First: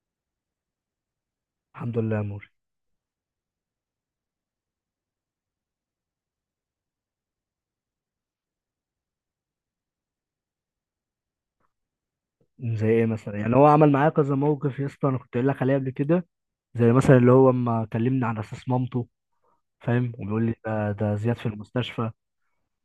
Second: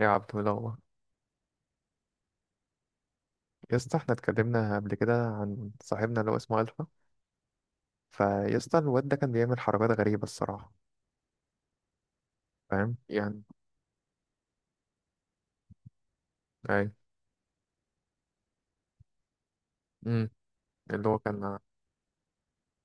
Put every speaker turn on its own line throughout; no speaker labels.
ايه يا عبد الله؟
الحمد لله يا موري.
يا اسطى، احنا اتكلمنا قبل كده عن صاحبنا اللي هو اسمه الفا. فيا اسطى، الواد ده كان بيعمل حركات غريبه الصراحه.
زي
فاهم
ايه مثلا؟
يعني.
يعني هو عمل معايا كذا موقف يا اسطى، انا كنت قايل لك عليه قبل كده.
اي.
زي مثلا اللي هو اما كلمني على اساس مامته، فاهم،
امم
وبيقول لي ده,
اللي
ده
هو
زياد في
كان
المستشفى.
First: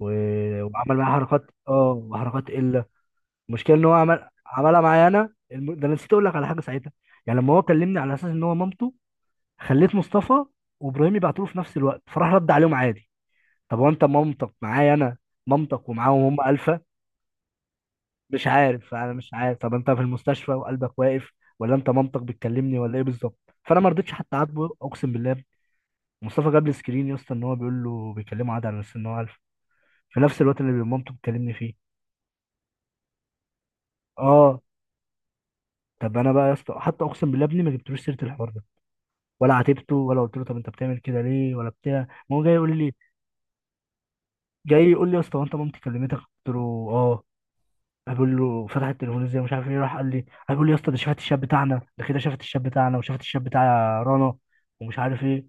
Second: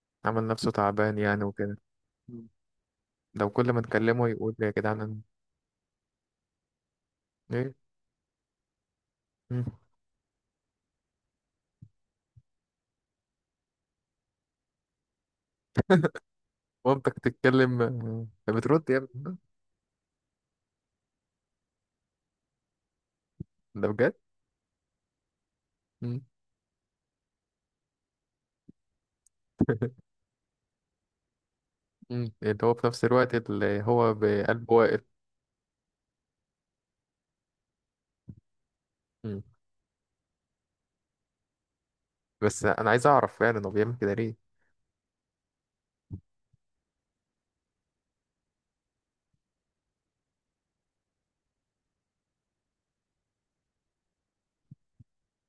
و...
عمل نفسه
وعمل معايا
تعبان يعني
حركات
وكده. مم.
وحركات قله.
لو كل
المشكله
ما
ان هو
نكلمه
عمل
يقول لي يا
عملها معايا
جدعان.
انا، ده انا نسيت اقول لك على حاجه ساعتها. يعني لما هو
ايه.
كلمني على اساس ان هو مامته،
مم.
خليت مصطفى وابراهيم يبعتوا له في نفس الوقت، فراح رد عليهم عادي. طب هو انت مامتك معايا انا، مامتك ومعاهم هم 1000؟
مامتك تتكلم،
مش
آه، بترد
عارف
يا
انا مش
ابني.
عارف طب انت في المستشفى وقلبك واقف، ولا انت منطق بتكلمني ولا ايه بالظبط؟ فانا
ده
ما رضيتش
بجد.
حتى اعاتبه اقسم بالله.
مم.
مصطفى جاب لي سكرين يا اسطى، ان هو بيقول له بيكلمه عادي على اساس ان هو الف، في نفس الوقت اللي مامته بتكلمني فيه.
مم. اللي هو في نفس الوقت اللي هو
اه.
بقلبه واقف.
طب انا بقى يا اسطى، حتى اقسم بالله ابني ما جبتلوش سيره الحوار ده،
مم.
ولا عاتبته ولا قلت له طب انت بتعمل كده ليه ولا بتاع، ما هو جاي
بس
يقول
انا
لي.
عايز اعرف فعلا هو بيعمل كده ليه؟
جاي يقول لي يا اسطى، هو انت مامتي كلمتك؟ قلت له اه. بقول له فتح التلفزيون زي مش عارف ايه، راح قال لي، بقول له يا اسطى، ده شافت الشاب بتاعنا ده كده، شافت الشاب بتاعنا وشافت الشاب بتاع رنا ومش عارف ايه.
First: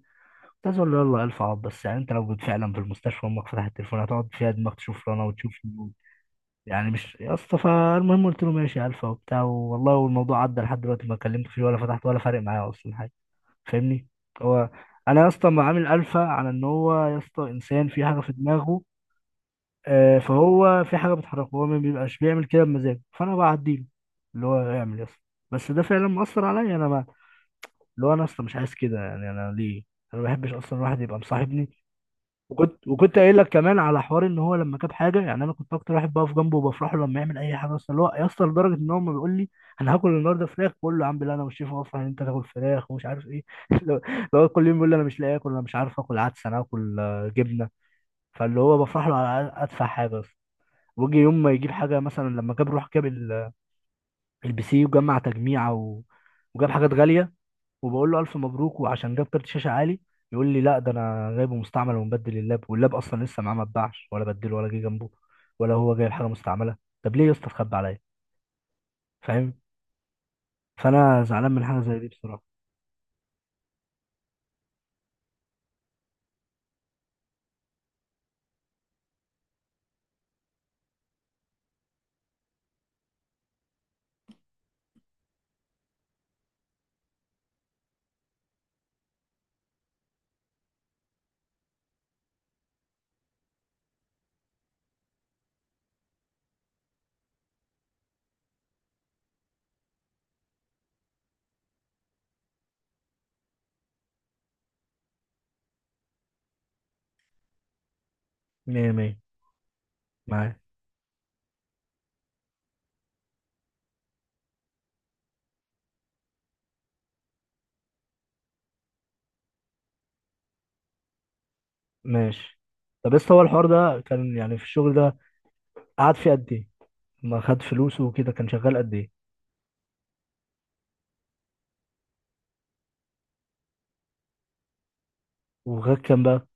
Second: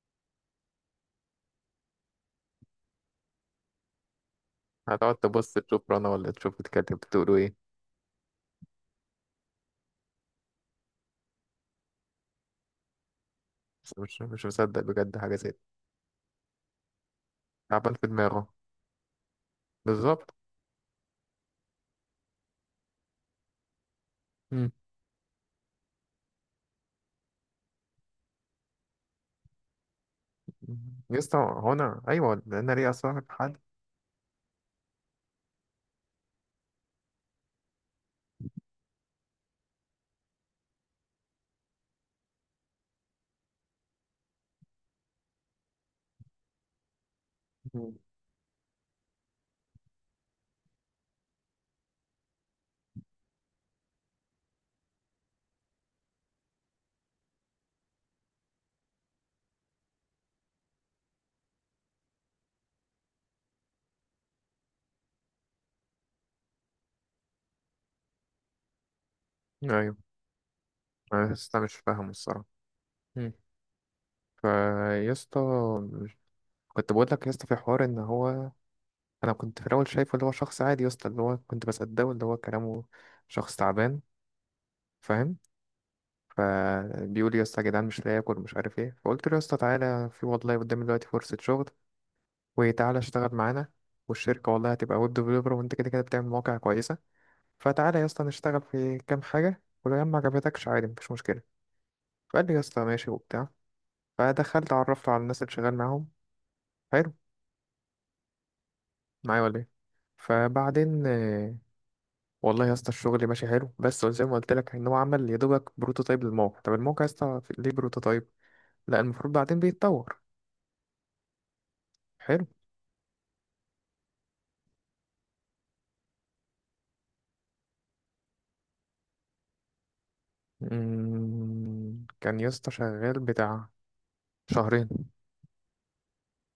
كنت عايز اقول له يلا الف عبط، بس يعني انت لو كنت فعلا في المستشفى، امك فتحت التليفون هتقعد فيها دماغ تشوف
هتقعد
رنا وتشوف
تبص تشوف رنا ولا تشوف
يعني؟
بتكلم
مش يا
بتقولوا
اسطى.
ايه؟
فالمهم قلت له ماشي يا الفا وبتاع والله، والموضوع عدى، لحد دلوقتي ما كلمت فيه ولا فتحت ولا فارق معايا اصلا حاجه،
بس
فاهمني.
مش
هو
مصدق بجد
انا يا
حاجة زي
اسطى
دي.
ما عامل الفا على ان هو يا اسطى انسان
تعبان
في
في
حاجه في
دماغه.
دماغه. آه،
بالظبط.
فهو في حاجه بتحركه، هو ما بيبقاش بيعمل كده بمزاجه، فانا بعديله اللي هو
مم.
يعمل يس. بس ده فعلا مأثر عليا، انا ما، اللي هو انا اصلا مش عايز كده، يعني انا ليه؟ انا ما بحبش اصلا الواحد يبقى
يسطا
مصاحبني.
هو أنا أيوة لأن
وكنت
ليه
وكنت
أصلا في
قايل لك
حد؟
كمان على حوار ان هو لما جاب حاجه، يعني انا كنت اكتر واحد بقف جنبه وبفرح له لما يعمل اي حاجه اصلا، اللي هو يا اسطى، لدرجه ان هو ما بيقول لي انا هاكل النهارده فراخ، بقول له يا عم لا، انا مش شايف اصلا ان انت تاكل فراخ ومش عارف ايه. اللي هو كل يوم بيقول لي انا مش لاقي اكل، انا مش عارف اكل عدس، انا هاكل آه، جبنه.
مم.
فاللي هو بفرح له على ادفع حاجه. وجي يوم ما يجيب حاجه، مثلا لما جاب، روح جاب البي سي وجمع تجميعه، وجاب حاجات غاليه، وبقول له الف مبروك، وعشان جاب كارت شاشه عالي، يقول لي لا ده انا جايبه مستعمل ومبدل اللاب، واللاب اصلا لسه معاه ما اتباعش ولا بدله ولا جه جنبه، ولا هو جايب حاجه مستعمله. طب ليه يا اسطى اتخبى عليا، فاهم؟
أيوه.
فانا
أنا
زعلان
يسطا
من
مش
حاجه زي دي
فاهم
بصراحه.
الصراحة. مم. فيسطا، كنت بقول لك يسطا في حوار إن هو، أنا كنت في الأول شايفه اللي هو شخص عادي يسطا اللي هو كنت بصدقه اللي هو كلامه. شخص تعبان. فاهم. فبيقول يسطا يا اسطى يا جدعان مش لاقي آكل مش عارف إيه، فقلت له يسطا تعالى في والله قدامي دلوقتي فرصة شغل وتعالى اشتغل معانا، والشركة والله هتبقى ويب ديفلوبر وانت كده كده بتعمل مواقع كويسة. فتعالى يا اسطى نشتغل في كام حاجة، ولو يا عم ما عجبتكش عادي مفيش مشكلة. فقال لي يا اسطى ماشي وبتاع. فدخلت عرفته على الناس اللي شغال معاهم. حلو.
مية مية.
معايا ولا ايه؟
معايا.
فبعدين والله يا اسطى الشغل ماشي حلو، بس زي ما قلت لك ان هو عمل يا دوبك بروتوتايب للموقع. طب الموقع يا اسطى ليه بروتوتايب؟ لا المفروض بعدين بيتطور. حلو.
ماشي. طب لسه هو الحوار ده كان يعني في الشغل ده، قعد فيه قد ايه؟ ما خد فلوسه وكده، كان شغال قد ايه؟
مم، كان يا اسطى شغال بتاع شهرين.
وغير كام بقى؟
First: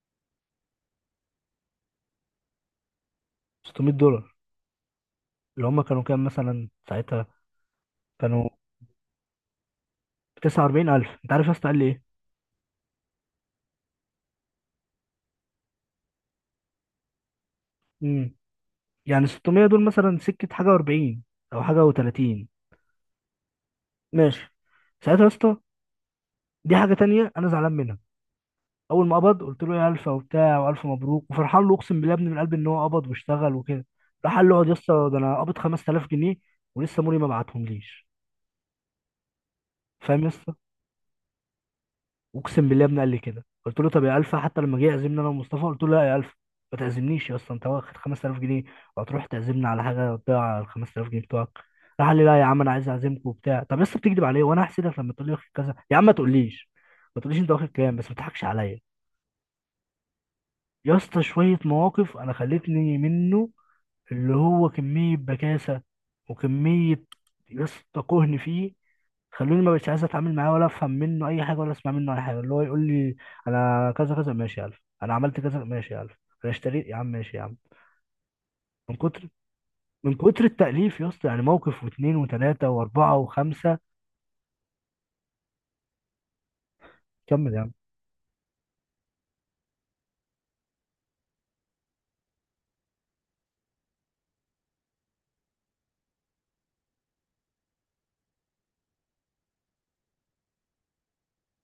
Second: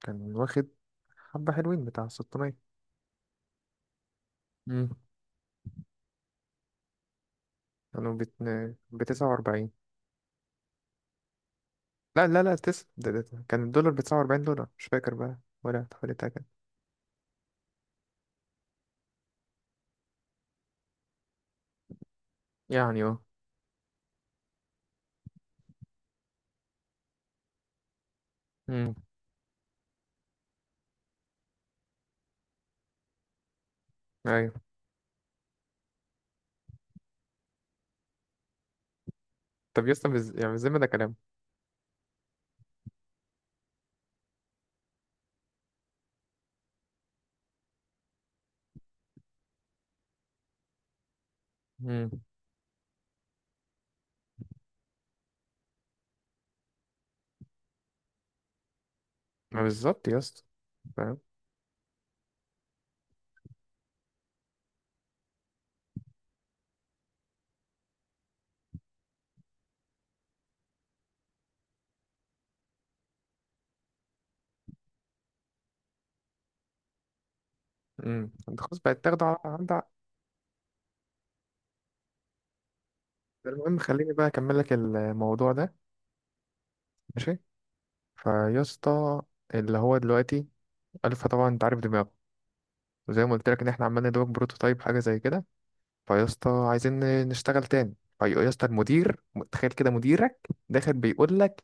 كان واخد حبة حلوين بتاع 600.
600 دولار.
مم.
اللي هم كانوا كام مثلا ساعتها؟
كانوا
كانوا
ب49.
49000. انت عارف يا اسطى قال لي ايه؟
لا لا لا، ده. كان الدولار ب49 دولار، مش فاكر بقى ولا حوالي كده.
امم، يعني 600 دول مثلا سكه حاجه و40 او حاجه و30.
يعني اه.
ماشي. ساعتها يا اسطى، دي حاجه تانية انا زعلان منها.
مم.
اول ما قبض، قلت له يا الفا وبتاع والف مبروك وفرحان له، اقسم بالله يا ابني من قلبي، ان هو قبض واشتغل وكده. راح قال له
أيوة.
اقعد يا اسطى، ده انا قبض 5000 جنيه، ولسه موري ما بعتهم ليش.
طب يا اسطى
فاهم يا
يعني
اسطى؟
بالذمة ده كلام؟
اقسم بالله يا ابني قال لي كده. قلت له طب يا الفا، حتى لما جه يعزمني انا ومصطفى، قلت له لا يا الفا، ما تعزمنيش يا اسطى، انت واخد 5000 جنيه وهتروح تعزمني على حاجه تضيع ال 5000 جنيه بتوعك؟ راح
مم.
قال لي لا يا عم انا عايز اعزمكم وبتاع. طب يا اسطى بتكذب عليا، وانا هحسدك لما تقول لي واخد كذا؟ يا عم ما تقوليش، ما تقوليش انت واخد كام، بس ما تضحكش عليا.
ما بالظبط يا اسطى.
يا
فاهم.
اسطى شويه مواقف انا خلتني منه، اللي هو كميه بكاسه وكميه، يا اسطى كهن فيه، خلوني ما بقتش عايز اتعامل معاه ولا افهم منه اي حاجه ولا اسمع منه اي حاجه. اللي هو يقول لي انا كذا كذا، ماشي يا الف. انا عملت كذا، ماشي يا الف. انا اشتريت يا عم، ماشي يا عم.
مم. انت خلاص
من
بقت تاخده
كتر
على عند.
من كتر التأليف يا اسطى، يعني موقف واثنين وثلاثه واربعه وخمسه.
المهم خليني بقى أكمل لك الموضوع ده. ماشي.
كمل يا عم.
فيا اسطى، اللي هو دلوقتي ألفا طبعا أنت عارف دماغه، وزي ما قلت لك إن إحنا عمالين ندوق بروتوتايب حاجة زي كده. فيا اسطى عايزين نشتغل تاني. فيا اسطى المدير، تخيل كده مديرك داخل بيقول لك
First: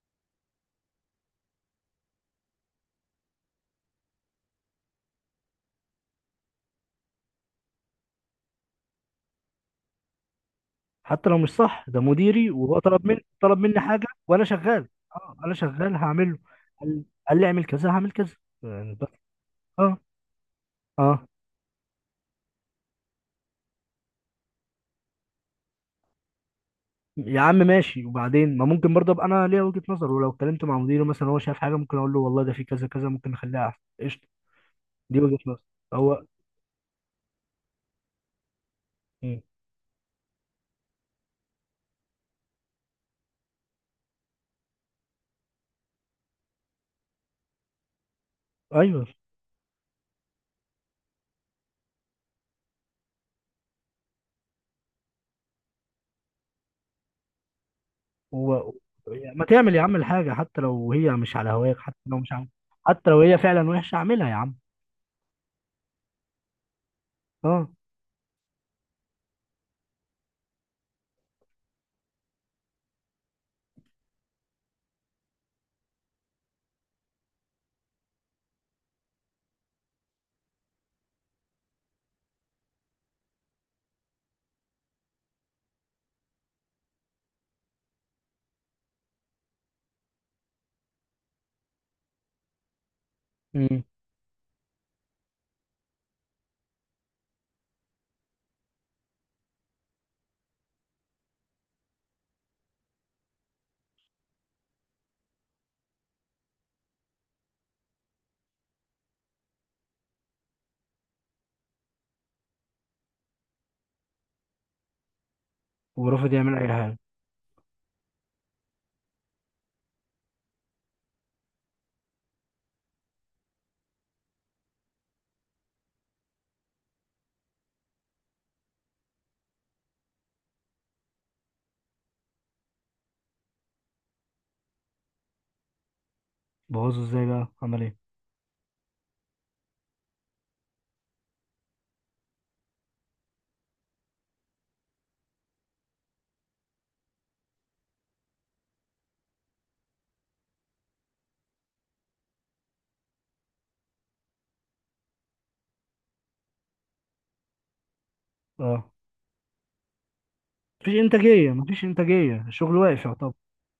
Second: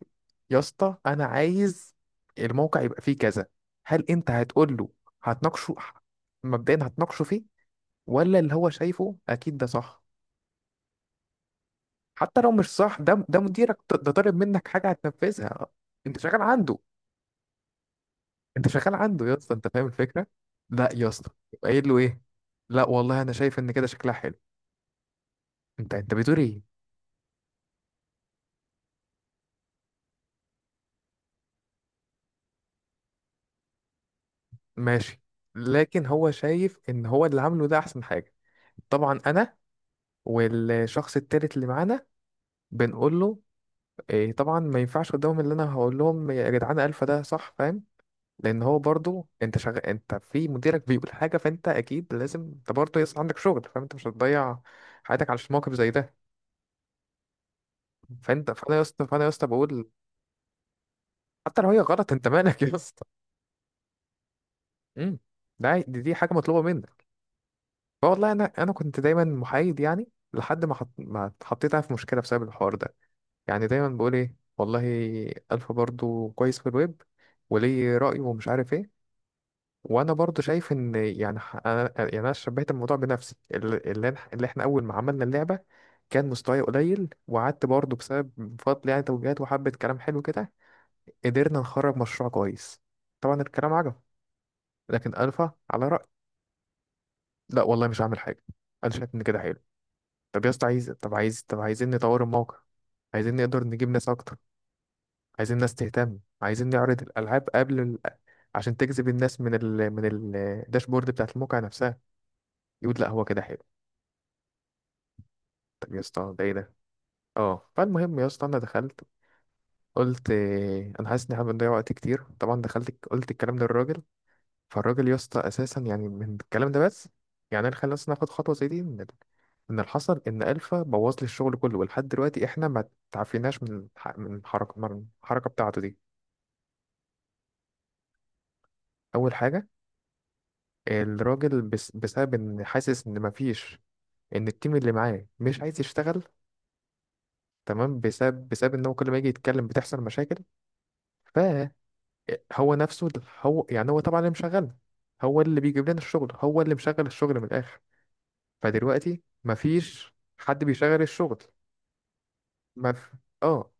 يا اسطى انا عايز الموقع يبقى فيه كذا. هل انت هتقول له؟ هتناقشه؟ مبدئيا هتناقشه فيه ولا اللي هو شايفه اكيد ده صح؟
حتى لو مش صح، ده
حتى
مديري،
لو مش
وهو
صح
طلب
ده
مني،
ده
طلب
مديرك،
مني حاجه
ده طالب
وانا
منك
شغال.
حاجه
اه، انا
هتنفذها.
شغال
انت
هعمله.
شغال عنده.
قال قال لي اعمل كذا، هعمل كذا.
انت شغال
يعني بس.
عنده يا اسطى، انت فاهم
اه.
الفكره. لا يا
اه.
اسطى يبقى قايل له ايه؟ لا والله انا شايف ان كده شكلها حلو. انت بتقول ايه؟
يا عم ماشي. وبعدين ما ممكن برضه ابقى انا ليا وجهة نظر، ولو اتكلمت مع مديره مثلا هو شايف حاجه ممكن اقول له والله ده في كذا كذا ممكن نخليها احسن، قشطه؟ دي
ماشي.
وجهة نظر.
لكن
هو.
هو شايف ان هو اللي عامله ده احسن حاجه. طبعا
مم.
انا والشخص التالت اللي معانا بنقول له إيه، طبعا ما ينفعش قدامهم اللي انا هقول لهم يا جدعان الفا ده صح، فاهم. لان هو
ايوه.
برضو، انت شغال، انت في مديرك بيقول حاجه فانت اكيد لازم انت برضو يصل عندك شغل، فاهم، انت مش هتضيع حياتك على موقف زي ده. فانت
هو.
فانا يا اسطى فانا يا
ما
اسطى
تعمل يا
بقول،
عم الحاجه حتى لو هي مش على
حتى لو
هواك،
هي
حتى
غلط
لو
انت
مش عم.
مالك يا اسطى؟
حتى لو هي فعلا وحشه، اعملها يا عم.
امم ده عادي، دي حاجه مطلوبه منك.
اه.
والله انا كنت دايما محايد، يعني لحد ما ما اتحطيت أنا في مشكله بسبب الحوار ده. يعني دايما بقول ايه والله الفا برضو كويس في الويب وليه راي ومش عارف ايه، وانا برضو شايف ان يعني انا يعني انا شبهت الموضوع بنفسي اللي اللي احنا اول ما عملنا اللعبه كان مستواي قليل، وقعدت برضو بسبب بفضل يعني توجيهات وحبه كلام حلو كده قدرنا نخرج مشروع كويس. طبعا الكلام
امم.
عجب. لكن الفا على راي، لا والله مش هعمل حاجه، انا شايف ان كده حلو. طب عايزين نطور الموقع، عايزين نقدر نجيب ناس اكتر، عايزين ناس تهتم، عايزين نعرض الالعاب قبل عشان تجذب الناس من من الداشبورد بتاعت الموقع نفسها. يقول لا هو كده حلو. طب يا
ورافض
اسطى ده ايه
يعمل اي
ده؟
حاجه.
اه فالمهم يا اسطى انا دخلت، قلت انا حاسس ان احنا بنضيع وقت كتير. طبعا دخلت قلت الكلام للراجل. فالراجل يا اسطى اساسا يعني من الكلام ده بس يعني انا، خلينا اصلا ناخد خطوه زي دي. ان ان الحصل ان الفا بوظ لي الشغل كله، ولحد دلوقتي احنا ما تعافيناش من من الحركه بتاعته دي.
بوظه ازاي بقى، عمل ايه؟
اول حاجه الراجل بس بسبب ان حاسس ان ما فيش، ان التيم اللي معاه مش عايز يشتغل، تمام، بسبب ان هو كل ما يجي يتكلم بتحصل مشاكل. فهو نفسه هو يعني هو طبعا اللي مشغل، هو اللي بيجيب لنا الشغل، هو اللي مشغل الشغل من الاخر.
اه.
فدلوقتي مفيش حد
مفيش
بيشغل الشغل.
انتاجيه، مفيش انتاجيه، الشغل واقف
مف...
يعتبر.
اه.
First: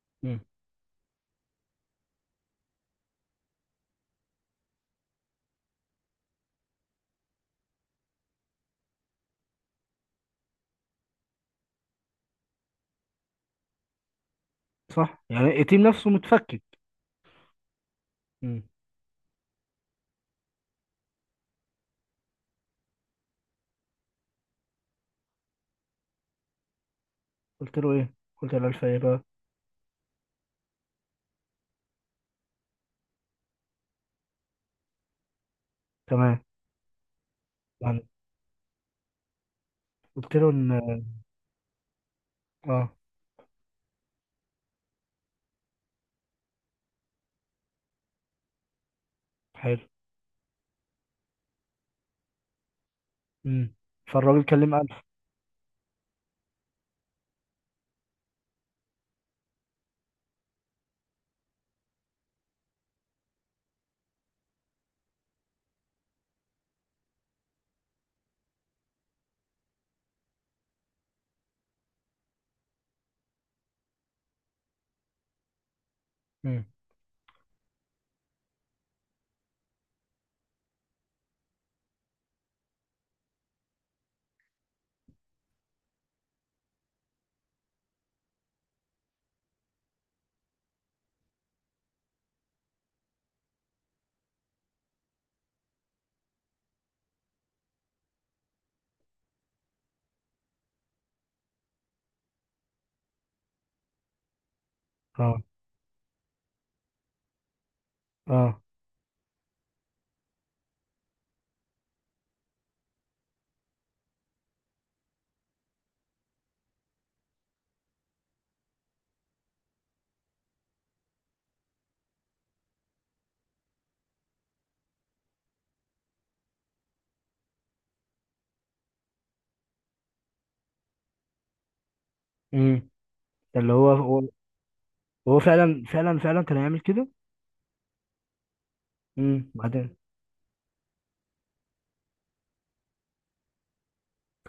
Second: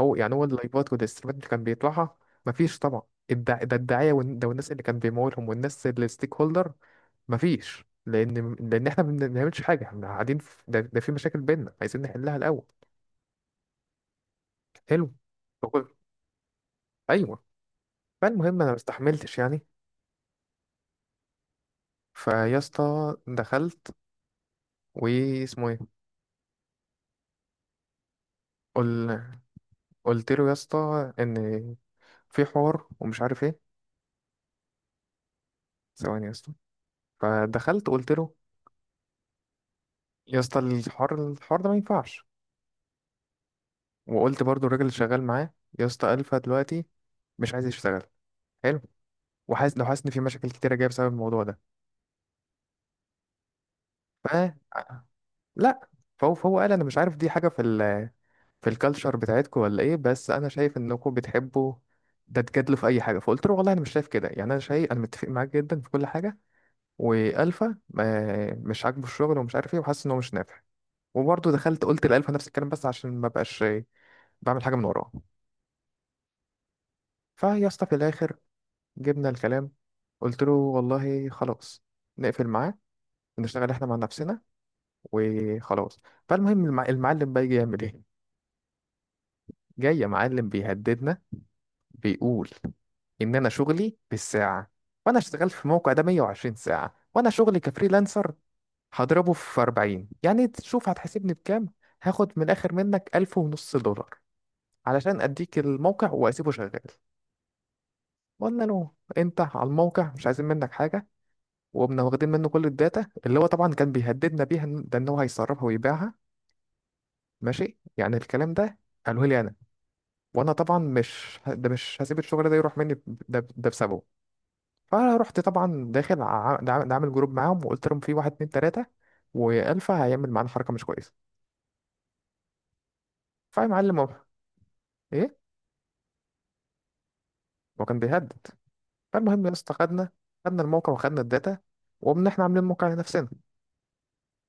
هو يعني
مم.
هو اللايفات والستريمات اللي كان بيطلعها، مفيش طبعا. الدعاية وال- ده والناس اللي كان بيمولهم، والناس الستيك هولدر، مفيش، لان احنا ما بنعملش حاجه، احنا قاعدين ده في مشاكل بينا عايزين نحلها الاول. حلو.
صح، يعني التيم
فقلت
نفسه متفكك.
ايوه، فالمهم
مم.
انا ما استحملتش يعني. فيا اسطى دخلت، واسمه ايه،
قلت له ايه، قلت له الف ايه
قل...
بقى؟
قلت له يا اسطى ان في حوار ومش عارف ايه. ثواني يا
تمام.
اسطى. فدخلت قلت له
قلت
يا
له
اسطى
ان،
الحوار ده ما ينفعش.
اه.
وقلت برضو الراجل اللي شغال معاه يا اسطى الفا دلوقتي مش عايز يشتغل. حلو.
حلو.
لو حاسس ان في مشاكل كتيره جايه بسبب الموضوع ده.
امم.
ف
فالراجل كلم ألف.
لا، فهو قال انا مش عارف دي حاجه في الكالتشر بتاعتكم ولا ايه، بس انا شايف انكم بتحبوا ده تجادلوا في اي حاجه. فقلت له والله انا مش شايف كده، يعني انا شايف انا متفق معاك جدا في كل حاجه، والفا مش عاجبه الشغل ومش عارف ايه وحاسس ان هو مش نافع. وبرضه دخلت قلت لالفا نفس الكلام، بس عشان ما بقاش بعمل حاجه من وراه.
امم.
فيا اسطى في الاخر جبنا الكلام، قلت له والله خلاص، نقفل معاه ونشتغل احنا مع نفسنا وخلاص. فالمهم المعلم بقى يجي يعمل ايه؟ جاي يا معلم بيهددنا، بيقول ان انا شغلي بالساعه، وانا اشتغلت في الموقع ده 120 ساعه، وانا شغلي كفريلانسر، هضربه في 40 يعني، تشوف هتحاسبني بكام. هاخد من الاخر منك 1500 دولار علشان
اه.
اديك الموقع واسيبه شغال.
اه.
قلنا له انت على الموقع مش عايزين منك حاجه، وقمنا واخدين منه كل الداتا اللي هو طبعا كان بيهددنا بيها إن- ده ان هو هيسربها ويبيعها. ماشي يعني، الكلام ده قالوه لي انا، وانا طبعا مش ه- ده مش هسيب الشغل ده يروح مني ده بسببه. فرحت طبعا داخل ع- ده عامل ده عامل جروب معاهم، وقلت لهم في واحد اتنين تلاته والفا هيعمل معانا حركه مش كويسه.
امم. ده اللي هو
فمعلم هو،
هو.
ايه،
هو فعلا فعلا فعلا كان هيعمل كده.
هو كان بيهدد. فالمهم
امم.
يا اسطى
بعدين،
خدنا الموقع وخدنا الداتا وقمنا احنا عاملين موقع لنفسنا.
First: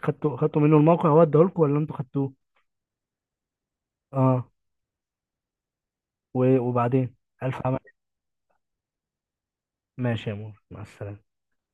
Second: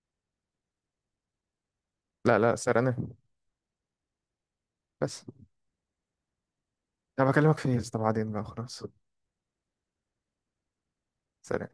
خدتوا منه الموقع؟ هو اداهولكوا ولا انتوا خدتوه؟
لا لا، سرقناه.
اه.
بس
وبعدين؟
انا بكلمك
ألف
في ايه يا
عمل إيه؟
اسطى، بعدين بقى خلاص.
ماشي يا مور، مع السلامة.
سلام.